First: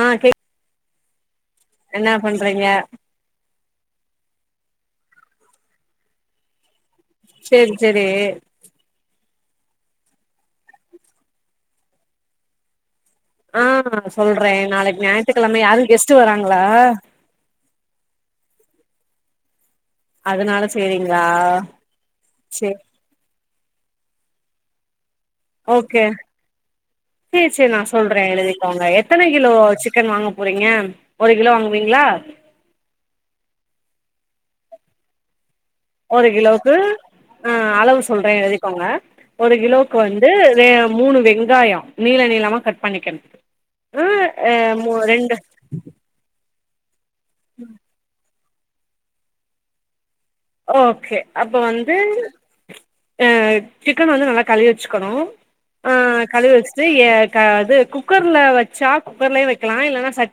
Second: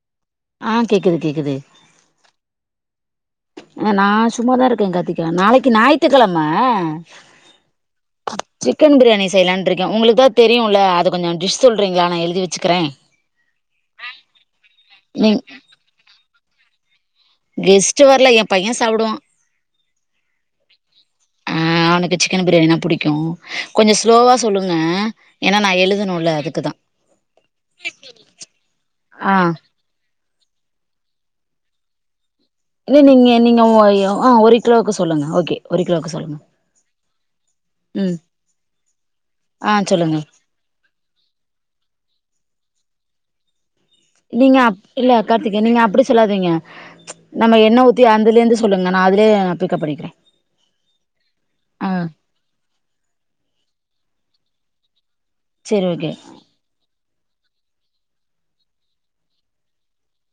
ஆஹ் கே ஆ கேக்குது கேக்குது [inaudible] என்ன பண்றீங்க ஆஹ் நா சும்மாதா இருக்கே கார்த்திக்கா நாளைக்கு நாயித்து கெழம சரி சரி பிரியாணி செய்யலான்ட்டு இருக்கே உங்களுக்குதா தெரியுல்ல அது கொஞ்சம் டிஷ் சொல்றீங்களா நா எழுதி வச்சுக்குறே ஆஹ் சொல்றே நாளைக்கு நீங் ஞாயித்துக்கிழமை யாரும் கெஸ்ட் வராங்க ங்களா கெஸ்ட் வரல எ பையன் சாப்புடுவா அதனால சேரிங்களா ஆஹ் அவனுக்கு சிக்கன் சேர் பிரியாணினா புடிக்கு கொஞ்சோ ஸ்லோவா சொல்லுங்க ஏன்னா நா ஓகே எழுதணுல்ல அதுக்குதா செரி செரி நான் சொல்றேன் எழுதிக்கோங்க எத்தன ஆ கிலோ சிக்கன் வாங்க பேரிங்க ஒரு கிலோ வாங்குவீங்களா இல்ல நீங்க நீங்க ஆ ஒ ஒரு கிலோவுக்கு சொல்லுங்க ஓகே கிலோவுக்கு ஒரு சொல்லுங்க கிலோக்கு ஆஹ் அளவு ம் சொல்றேன் எழுதிக்கோங்க ஒரு ஆ கிலோவுக்கு சொல்லுங்க வந்து மூணு வெங்காயம் நீள நீளமா கட் பண்ணிக்கணும் நீங்க அ இல்ல ரெண்டு கார்த்திகே நீங்க அப்படி சொல்லாதீங்க நம்ம என்ன ஊத்தி அதுல இருந்து சொல்லுங்க நான் அதலே பிக்கப் பண்ணிக்குறேன் ஓகே அப்ப வந்து ஆ சிக் சிக்கன் வந்து நல்லா கழுவி வச்சுக்கணும் செரி ஓகே ஆஹ் கழுவிவச்சுட்டு எ கா இது குக்கர்ல வச்சா குக்கர்லயே வைக்கலா இல்லன்னா சட்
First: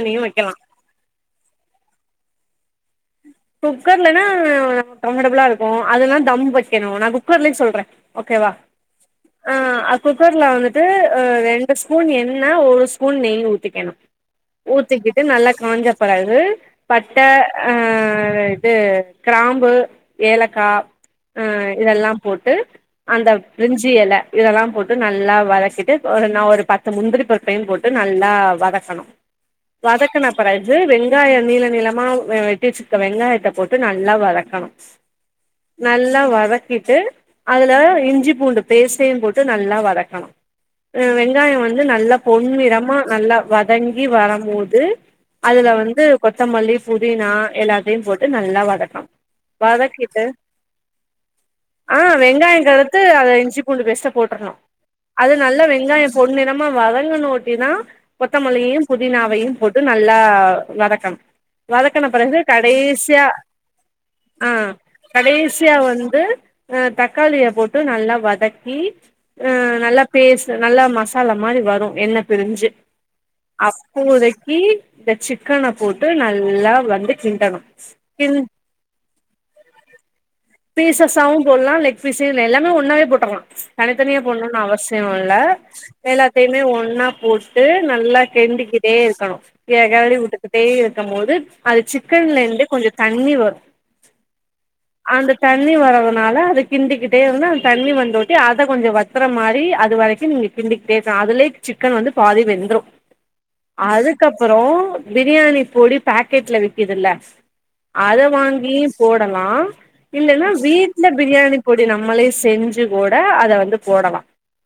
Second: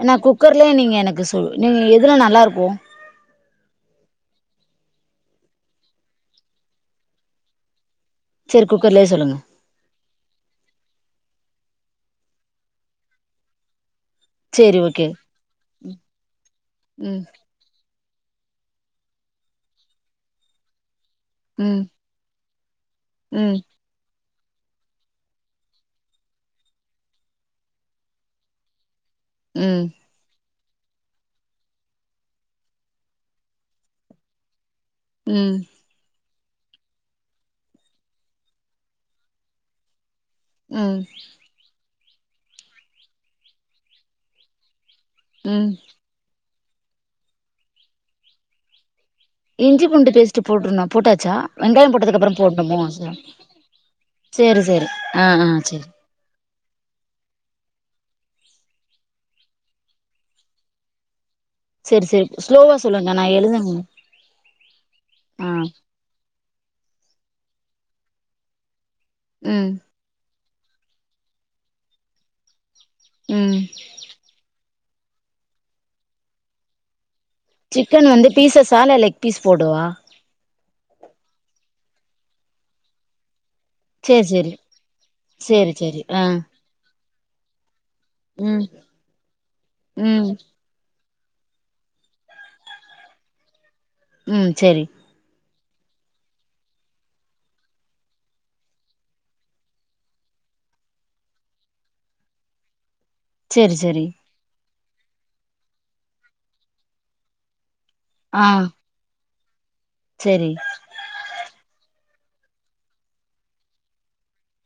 ஆனா குக்கர்லயே நீங்க எனக்கு சொ நீங்க எதுல நல்லா இருக்கும் போ குக்கர்லனா கம்ஃபர்டபுளா இருக்கும் அதல்லா தம் வைக்கணும் நான் குக்கர்லயும் சொல்றேன் ஓகேவா செரி குக்கர்லயே சொல்லுங்க அ குக்கர்ல வந்துட்டு ரெண்டு ஸ்பூன் என்னா ஒரு ஸ்பூன் நெய் ஊத்திக்கணும் செரி ஓகே ஊத்திக்கிட்டு நல்லா காஞ்ச பறகு பட்ட ம் ஆஹ் இது கிராம்பு ஏலக்கா அ ம் இதெல்லா போட்டு அந்த ம் பிரரிஞ்சு இல இதெல்லா போட்டு நல்லா வதக்கிட்டு ஒரு நான் ஒரு பத்து முந்திரி பருபையும் போட்டு நல்லா வதக்கணும் ம் வதக்கண பிறகு கு வெங்காயோ நீள நீளமா வெ வெட்டி வெச்சுக்க வெங்காயத்த போட்டு நல்லா வதக்கணு ம் நல்லா வ வதக்கிட்டு அதுல இஞ்சி பூண்டு பேஸ்ட்டையு போட்டு நல்லா வதக்கணு ம் அ வெங்காயோ வந்து நல்லா பொண்நிறமா நல்லா வதங்கி வரமோது அதுல ம் வந்து கொ த்தமல்லி புதினா எல்லாத்தையு போட்டு நல்லா வதக்கணு இஞ்சி பூண்டு வதக்கிட்டு பேஸ்ட் போட்ருனு போட்டாச்சா வெங்காயம் ஆ போட்டதுக்கு அப்புறம் வெங்காயங் போடணுமோ கடத்து அத இஞ்சி பூண்டு பேஸ்ட்ட போட்டர்ணு சேரி சேரி ஆ அது ஆ நல்லா சேரி வெங்காயோ பொன் நிறமா வதங்கண ஒட்டிதா கொத்தமல்லியையு புதினாவையு போட்டு நல்லா வதக்கனு சேரி வதக்கன சேரி பிறகு ஸ்லோவா சொல்லுங்க நா கடேசியா எழுதணு ஆ ஆ கடேசியா வந்து அ தக்காளிய போட்டு நல்லா வதக்கி அ ம் நல்லா பேஸ் நல்லா மசாலா மாரி வரோ எண்ண பிரிஞ்சு ம் அப்போதக்கி இந்த சிக்கன போட்டு நல் ல்லா வந்து சிக்கன் வந்து பீஸஸா இல்ல லெக் பீஸ் போடவா பீஸஸாவோ போடலா லெக் பீஸு எல்லாமே ஒன்னாவே போட்டர்லா தனிதனியா சேரி சேரி போடனோன்னு அவசியோல்ல சேரி சேரி ஆ எல்லாத்தையுமே ஒன்னாப் போட்டு நல்லா ம் கெண்டிக்கிட்டே இருக்கணோ கி கெளரி ம் வுட்டுக்கிட்டே இர் க மோது அது சிக்கன்லேந்து கொஞ்சோ தண்ணி வரோ ம் சேரி தண்ணி வறதுனால அத கிண்டிகிட்டே இருந்தா அந்த தண்ணி வந்தோட்டி அத கொஞ்சோ வத்தற மாரி அது வரைக்கோ நீங்க கிண்டிகிட்டேதா அதுலே சிக்கன் வந்து பாதி வெந்த்ரோ சேரி சேரி அதுக்கப்பறோ பிரியாணி பொடி பேக்கேட்ல விக்குதுல அத ஆ வாங்கி போட் ட்டல்லா இல்லன்னா சேரி வீட்ல பிரியாணி பொடி நம்மளே செஞ்சு கூட அத வந்து போடலா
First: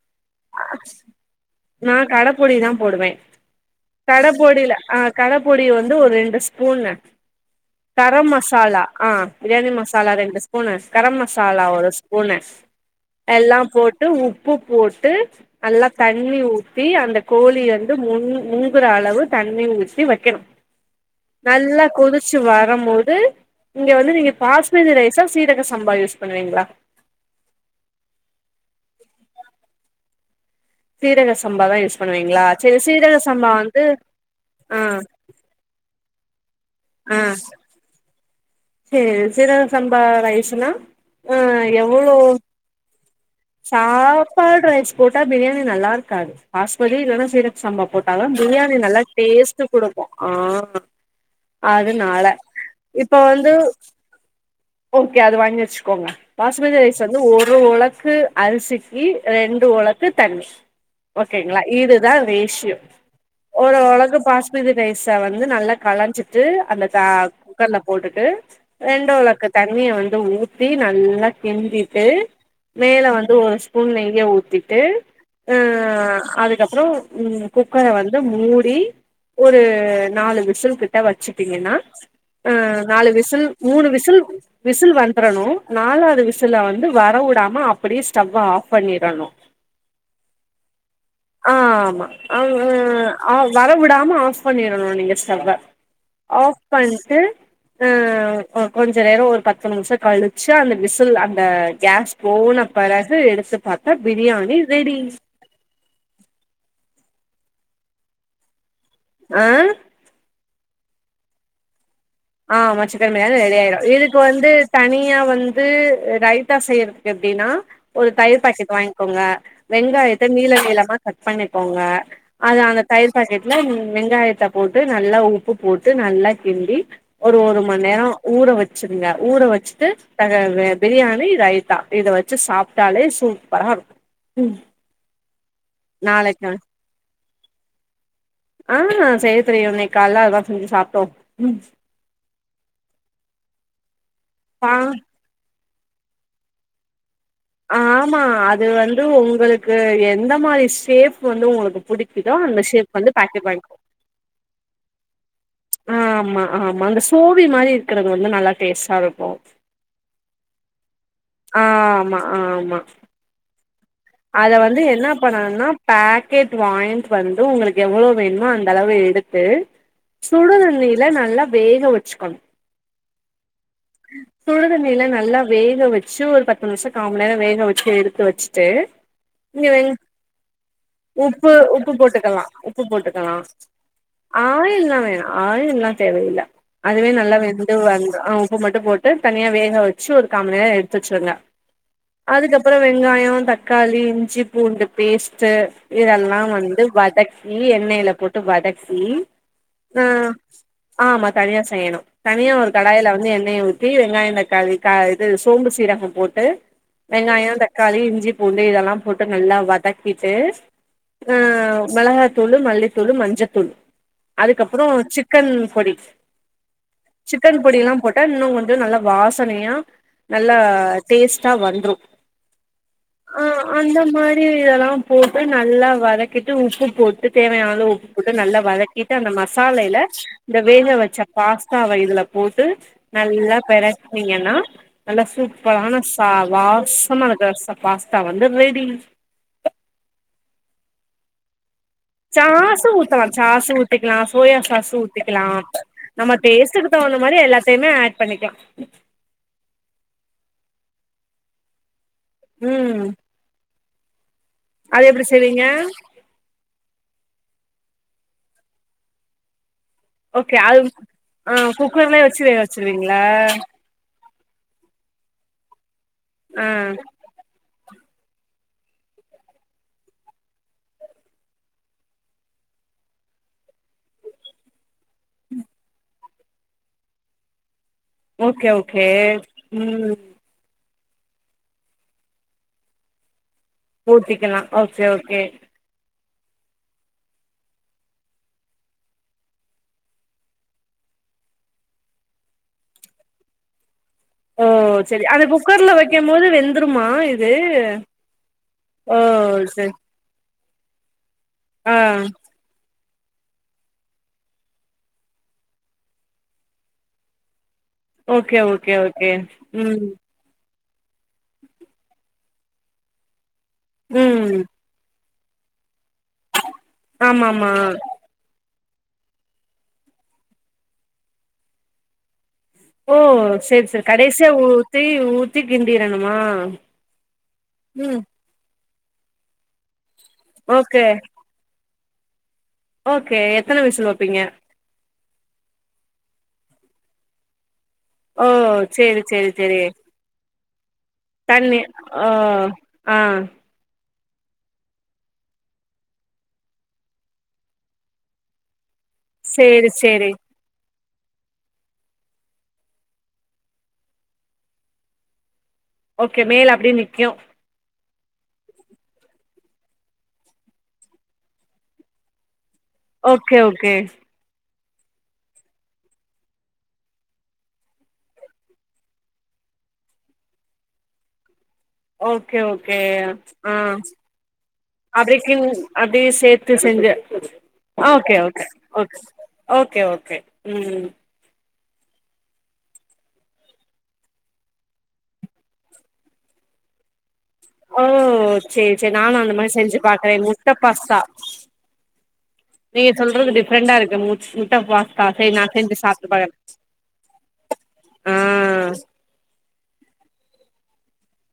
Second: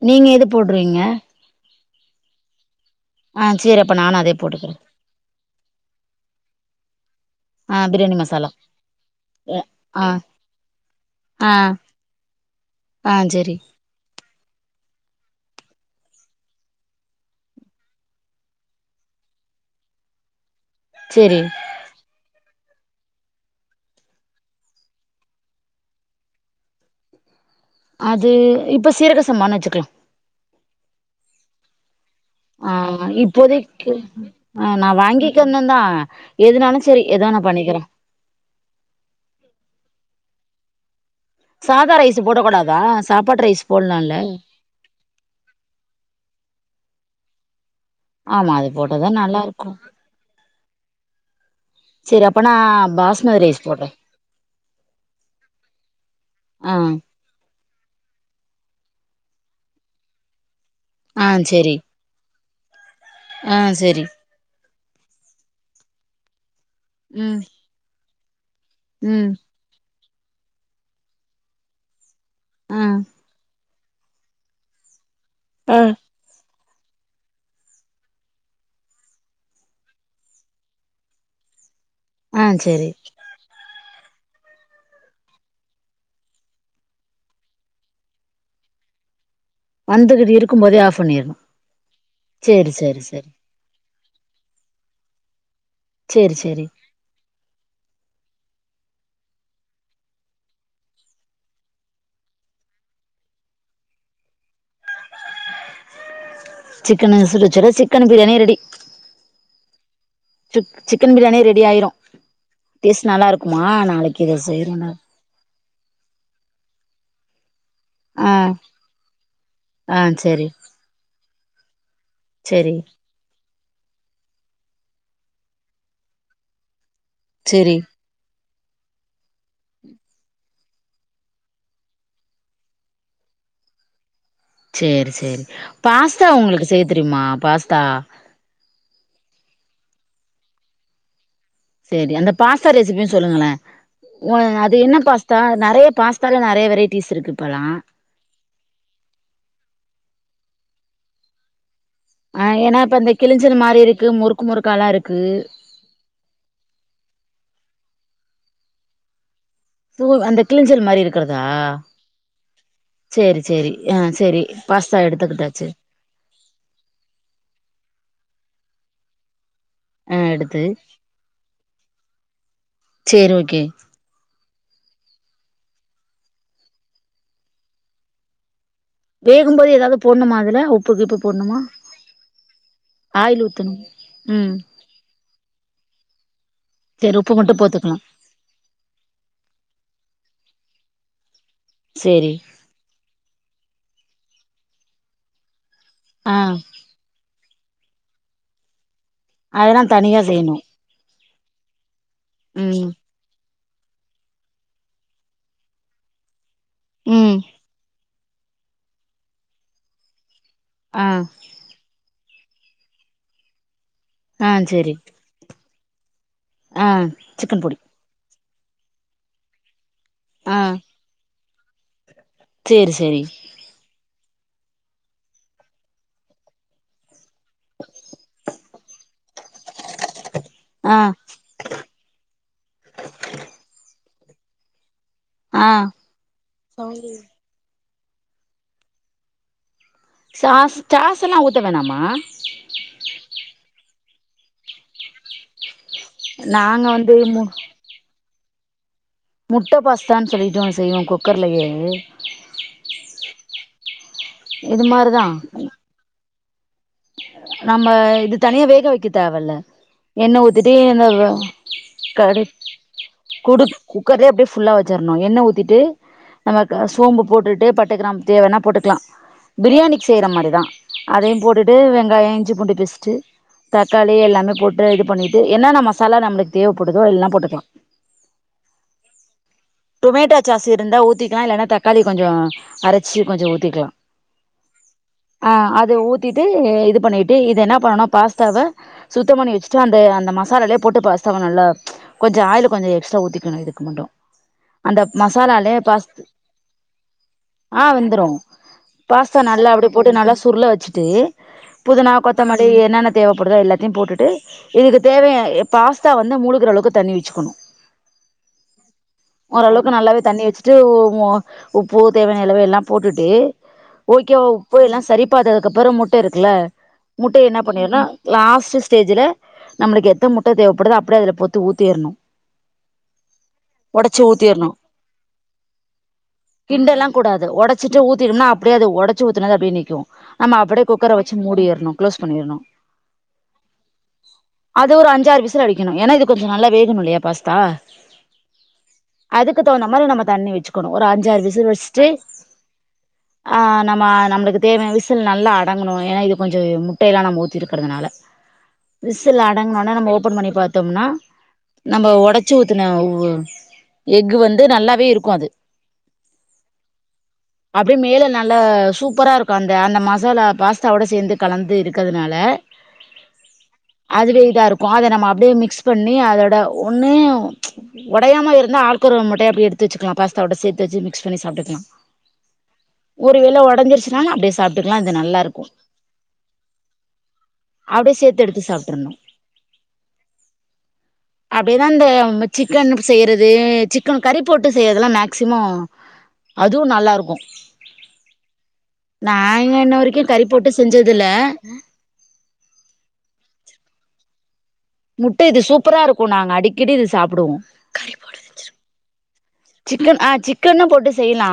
நீங்க எது போடுறீங்க நா கடப்பொடிதா போடுவே ஆ சேரி அப்ப நானு கட அதே போட்டுக்கிறே பொடில அ கடப் கூடய வந்து வந்து ஒரு ரெண்டு ஸ்பூனு ஆ பிரியாணி கரம் மசாலா ஆ பிரியாணி ஆ மசாலா ரெண்டு ஸ்பூனு கரம் ஆ மசாலா ஒரு ஸ்பூனு ஆ சேரி எல்லாம் போட்டு உப் உப்பு போட்டு நல்லா தண்ணி ஊத்தி அந்த கோழி வந்து மூ முங்குற அளவு தண்ணி ஊத்தி வெக்கணோ சேரி நல்லா கொதிச்சுவ வர போது இங்க வந்து நீங்க பாஸ்மதி ரைஸா சீரக சம்பா யூஸ் பண்ணுவீங்களா அது இப்ப சீரக சம்பானு வெச்சுக்கலா சீரக சம்பா தா யூஸ் பண்ணுவீங்களா ஆ செரி சீரக சம்பா வந்து இப்போதைக்கு ஆ நா வாங்கிக்கந்ததா எதுனாலோ சேரி ஆ ஏதோ நா பண்ணிக்குற செரி சீரக சம்பா ரைஸ்னா ஆஹ் சாதா எவ்வளோ ரைஸ் போடக் கூடாதா சாப்பாட்டு ரைஸ் போடலால்ல சாப்பாடு ரைஸ் போட்டா பிரியாணி நல்லா இருக்காது பாஸ்மதி இல்ன்னா சம்ப போட்டாலும் ஆமா அது பிரியாணி நல்லா போட்டாதா டேஸ்ட்ட் இருக்கு கொடுக்கு ஆஹ் சேரி அதனால அப்ப நா இப்ப வந்து [unintelligible] ஓகே அது வாங்கி வச்சுக்கோங்க ஆ பாஸ்மதி ரைஸ் வந்து ஒரு ஒள அரிசிக்கு ரெண்டு ஒளக்கு தண்ணி ஆ ஓகேங்களா சேரி இதுதான் ரேஷ் ஆ [unintelligible] ஒரு சேரி உலகு பா து ரைசா வந்து நல்லா கலஞ்சிட்டு அல்ல தா ம் குக்கர்ல போட்டு அ இரண்டு ம் ஒளக்கத் தண்ணிய வந்து ஊத்தி நல்லா கிண்டிட்டு ஆ மேல வந்து ஓ ப நெய்ய ஊத்திட்டு ஆ அதுக்கப் அப்பறோ குக்கர வந்து மூடி ஒரு நாலு விசில் கிட்ட வச்சுட்டீங்கன்னா ஆ நாலு விசல் மூணு விச [unintelligible] விசில் வந்துரணு நாலாவது விசில வந்து வர விடாம அப்படியே ஸ்டவ் ஆஃப் பண்ணிறணு வந்துகிட்டு இருக்கும் போதே ஆ ஆ ஆமா சேரி அவ வர விடாம ஆஃப் பண்ணிடணு நீங்க ஸ்டவ்வ சேரி ஆஃப் சேரி பண்ட்டு ஆ கொஞ்சோ நேரம் ஒரு பத்து நிமிஷம் கழிச்சு அந்த விசில் அந்த கேஸ் போன பிறகு எடுத்து பார்த்தா பிரியாணி ரெடி சிக்கன் சுட்டு வச்சட சிக்கன் பிரியாணி ரெடி ஆ சிக்கன் பிரியாணி ரெடி ஆயிரு ஆஹமா சசிக்கன் பிரியாணி ரெடியிரு இதுக்கு நாளைக்கு இத வந்து செய்றோன்டா தனியா வந்து ரைத்தா செய்யறக்கு அப்டினா ஒரு ஆ தயிர் பாக்கெட்டு வாங்கிக்கோங்க ஆ வெங்காயத்த சரி நீள நீளமா கட் பண்ணிக்கோங்க அது சரி அந்த தயிர் பாக்கெட் [unintelligible] வெங்காயத்த போட்டு நல்லா உப்பு போட்டு நல்லா கிண்டி ஒரு ஒரு சரி மண் நேரோ ஊற வச் சிருங்க ஊற வச்சுட்டு இப்ப அந்த பிரியாணி ரைத்தா இத வச்சு சாப்பிட்டாலே சூப்பரா இருக்கு ம் சேரி சேரி பாஸ்தா நாளைக்கு உங்களுக்கு செய் தெரியுமா ஆ பாஸ்தா ஆ செய்ய தெரியு இன்னைக் காலைல அதா செஞ்சு சாப்ட்டோ ம் செரி அந்த பாஸ்தா ரெசிபியு சொல்லுங்களே உ பா அது என்ன பாஸ்தா அது நெறைய பாஸ்தால நெறைய வெரைட்டிஸ் இருக்கு இப்பல்லாம் ஆமா அது வந்து உங்களுக்கு எந்த மாரி ஷேஃப் வந்து உங்களுக் ஆஹ் ஏனா இப்ப அந்த கிளிஞ்சல் மாரி இருக்கு முறுக்கு முறுக்கால்லா இருக் ஆஹ் ஆமா ஆமா அந்த சோவி மாரி இருக்கறது வந்து நல்லா டேஸ்சா இருக்கு ஓ அந்த கிளிஞல் மாரி இருக் ஆ ஆமா ஆ ஆமா சரி சரி ஆ சரி அத வந்து பாஸ்தா என்ன பண்ணணுனா எடுத்துக்கிட்டாச்சு பாக்கெட் வாய்ண்ட் வந்து உங்களுக்கு எவ்வளோ வேணு மோ அந்த அளவு எடுத்து ஆ எடுத்து சுடுதண்ணியில நல்லா வேக வச்சுக்கணு சரி ஓகே சுடுதண்ணில நல்லா வேக வச்சு ஒரு பத்து நிமிசோ காமண் நேரோ வேக வச்சு எடுத்து வச்சுட்டு வேகும்போது இல்லையே ஏதாவது போடணுமா அதுல உப்பு கிப்பு உப்பு போடணுமா உப்பு போட்டுக்கலா உப்பு போட்டுக்கலா ஆயில் ஊத்தணும் ம் ஆயில்ல்லா வேணா ஆயில்ல்லா தேவயில்ல அதுவே சரி உப்பு நல்லா மட்டும் வெந்து போத்துக்கலாம் வந்து அ உப்பு மட்டு போட்டு தனியா வேக வச்சு ஒரு காமண் நே எடுத் வச்சுருங்க சரி அதுக்கப்புற வெங்காயோ, தக்கா ளி இஞ்சி பூண்டு பேஸ்ட்டு ஆ இதெல்லா வந்து வதக் நீ எண்ணெயில போட்டு வதக் ம் அதெல்லாம் ஆ தனியா செய்யணும் ஆ மத் தனியா செய்ணு தனியா ஒரு ம் கடாயில வந்து எண்ணெய ஊத் தி வெங்காயோ தக்காளி க இது சோம்பு சீரகம் போட்டு ம் வெங்காயோ, தக்காளி, இ்ஞ்சி பூண்டு இதெல்லா போட்டு நல்லா வதக்கிட்டு ஆ ஆஹ் மெளகாய் துழு மல்லித்தூளு, மஞ்ச தூள் ஆ அதுக்கப்புறம் சரி சிக்கன் பொடி. ஆ சிக்கன் பொடியெல்லா போட்டா இன்னும்ங் கொஞ் இன்னு நல்லா வாசனையா. நல்லா டேஸ்ட். தா வந்தரும் சேரி ச ஆஹ் அந்த மாரி இதெல்லாம் போட்டு நல்லா வதக்கிட்டு உப்பு போட்டு தேவையான அளவு உப்பு போட்டு நல்லா வதக்கிட்டு அந்த மசாலையில இந்த வேக ஆ வெச்ச பாஸ்தாவ இதுல போட்டு நல்லா பிரட் நீங்க எல்லா நல்லா ஆ சூப்பரான சா வாசம்மா இருக்கு சா பாஸ்தா வந்து ரெடி. ச்சாஸ் சாஸ் எல்லாம் ஊத்த வேணாம்மா ச்சாஸ் ஊத்தலாம் ச்சாஸ் உத் ஊத்திக்கலாம், சோயா சாசு ஊத்திக்கலாம் நம்ம நாங்க டேஸ்டுக்கு வந்து தகுந்த மாதிரி எல்லாத்தையுமே அட் பண்ணிக்கலா முட்ட பாஸ்தான்னு சொல்லிட்டு ஒன்னு செய்வோன் குக்கர்லயே உம் இது அது எப்படி மாதிரிதான் செய்வீங்க? நம்ம இது தனியா வேக வைக்க தேவயில்ல என்ன ஓகே உத்திட்டு அது இந்த ஆ குக்கர்லயே வச்சு கரிக் வேக வச்சிருவீங்களா குடு குக்கர்ல அப்படியே ஃபுல்லாஹ் வெச்சறணும் எண்ண ஊத்திட்டு நமக்கு ஆ சோம்பு போட்டுட்டே ப பட்ட கிராம் தேவன்னா போட்டுக்கலாம் பிரியாணிக்கு செய்ற மாதிரி தான் அதையும் போட்டுட்டு வெங் காயம் இஞ்சி பூண்டு பேஸ்ட்டு தக்காளி எல்லாமே போட்டு இது பண்ணிட்டு என்னன்ன மசாலா நம்மளுக்கு தேவப்படுதோ எல்லாம் போட்டுக்கலாம் ஓகே ஓகே உம் டொமேட்டோ சாஸ் இருந்தா ஊத்திக்கலாம் இல்லன்னா தக்காளி கொஞ்சம் அரைச்சு கொஞ்சம் ஊத் ஊத்திக்கலாம் ஓகே ஓகே அது ஊத்திட்டு இது பண்ணிட்டு இது என்ன பண்ணனும் பாஸ்தாவ சுத்தம் பண்ணி வச்சுட்டு அந்த அந்த மசாலாலயே போட்டு பாஸ்தாவை நல்லா கொஞ்சம் ஆயில் கொஞ்சம் எக்ஸ்ட்ரா ஊத்திக்கணும் இதுக்கு மட்டும் ஓ அந்த செரி மசாலாலயே குக்கர்ல பாஸ் வைக்கும் போது வெந்துருமா இது ஆ வெந்துடும் ஓ பாஸ்தா நல்லா அப்படி செரி போட்டு நல்லா சுருள வச் சிட்டு ஆ புதுனா கொத்தமல்லி என்னென் தேவைப்படுதா எல்லாத்தையும் போட்டுட்டு இதுக்கு தேவை பாஸ்தா வந்து மூழ்கிற அளவுக்கு தண்ணி வச்சுக்கணும் ஓகே ஓகே ஓகே ம் நல்லாவே [unintelligible] உப்பு தேவயான அளவு எல்லாம் போட்டுட்டு ஓகேவா ம் உப்பு எல்லாம் சரி இப்ப அதுக்கு அப்பறம் முட்டை இருக்குல ஆமா முட்டைய என்ன ஆமா பண்ணிரும்னா லாஸ்ட் ஸ்டேஜ்ல நம்மளுக்கு எத்த முட்டை தேவைப்படுதுோ அப்படியே அதுல போத்து ஊத்திறணும் ஓ சரி சரி கடைசியா ஊத்தி ஊத்தி கிண்டிரணுமா கிண்டலா ம் உடைச்சி ஊத்துன தான் அப்படியே நிக்கும் ஆமா அப்பேடி ஓகே குக்கர வச்சு முடியிரணும் க்ளோஸ் பண்ணிரணும் ஓகே எத்தன விசில் வப்பீங்க அது ஒரு அஞ்சாறு விசில் அடிக்கணும் ஏன்னா இது கொஞ்சம் நல்லா வேகணும்ல்லயா பாஸ்தா ஓ சேரி சேரி சேரி கணும் ஒரு அஞ்சாறு விசில் தண்ணி வச்சுட்டு ஓ ஆ நம்ம நம்மளுக்கு தேவயான விசில் நல்ல அடங்கண வா ஏன்னா இது கொஞ்சம் முட்டையெல்லாம் நம்ம ஊத்தி இருக்கறதுனால விசில் அடங்கன சேரி உடனே நாம சேரி ஓப்பன் பண்ணி பாத்தோம்னா நாம உடைச்சு ஊத்தின எஃகு வந்து நல்லாவே இருக்கும் அது ஓகே மேல அப்டியே நிக்கும் நல்ல சூப்பரா இருக்கும் அந்த அந்த மசாலா பாச தவோடை சேர்ந்து கலந்து இருக்கிறதுனால ஓகே ஓகே அதை நம்ம அப்படியே மிக்ஸ் பண்ணி அதோடய ஒன்னு உடையாமல் இருந்தால் ஆட்குரு மட்டை அப்படி எடுத்து வச்சுக்கலாம் பாஸ்தாவோட சேர்த்து வச்சு மிக்ஸ் பண்ணி சாப்பிட்டுக்கலாம் ஓகே ஓகே ஆ ஒடஞ்சிருச்சுனாலு அப்டியே சாப்ட்டுக்கலா இது அப்படி நல்லாருக்கு [unintelligible] அப்டியே சேர்த்து செஞ்ச அப்டியே ஓகே சேத்து எடுத்து ஓகே சாப்ட்றணு ஓகே ஓகே ம் அப்டியேதா இந்த சிக்கன் செய்கிறது சிக்கன் கறி போட்டு செய்கிறதுலாம் மேக்சிமம் அதுவும் நல்லாயிருக்கும் ஓ சேரி சேரி நானும் அந்த நாங்க மாதிரி இன்ன செஞ்சு வரைக்கு கறி பாக்குறேன் போட்டு பாஸ்தா செஞ்சதுல நீங்க சொல்றது டிஃப்ரெண்டா இருக்கு [inaudible] முட்டை சேரி இது நா சூப்பரா செஞ்சு இருக்கூ சாப்ட்டு நாங்க பாக்குறே அடிக்கடி இது சாப்பிடுவோ கறி [unintelligible] ஆ சிக்கன் ஆ சிக்கன்னும் போட்டு செய்யலா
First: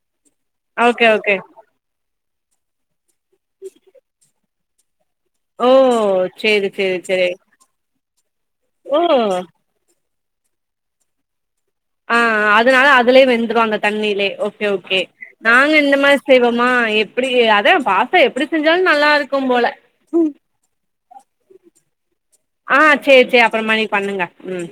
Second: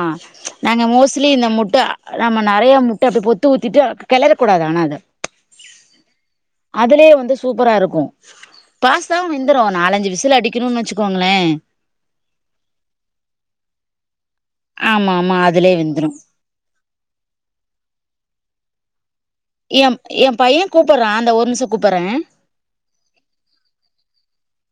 நாங்க ஓகே மோஸ்ட்லி ஓகே இந்த முட்ட நம்ம நெறைய மு ப்ப பொத்து ஊத்திட்டு கல கூடாது ஆனா அத ஓ சேரி சேரி அதுலயே சேரி வந்து சூப்பரா இருக்கு ஓ பாஸ்தாவும் வேந்திரோ நாலஞ்சு விசல் அடிக்கணும்னு வச்சுக்கோங்களே ஆஹ் அதனால அதுலயே வெந்துரு அந்த தண்ணிலேயே ஓகே ஓகே ஆமா ஆமா நாங்க அதுலயே இந்த வெந்துரு மாரி செய்வோம்மா எப்படி அதான் பாஸ்த்த எப்டி செஞ்சாலு நல்லா இருக் க்கும் போல எ எ பைய கூப்பட்றா அந்த ஒரு நிமிஷ கூப்பட்றே ஆ சேரி சேரி அப்புறமா நீங்க பண்ணுங்க உம்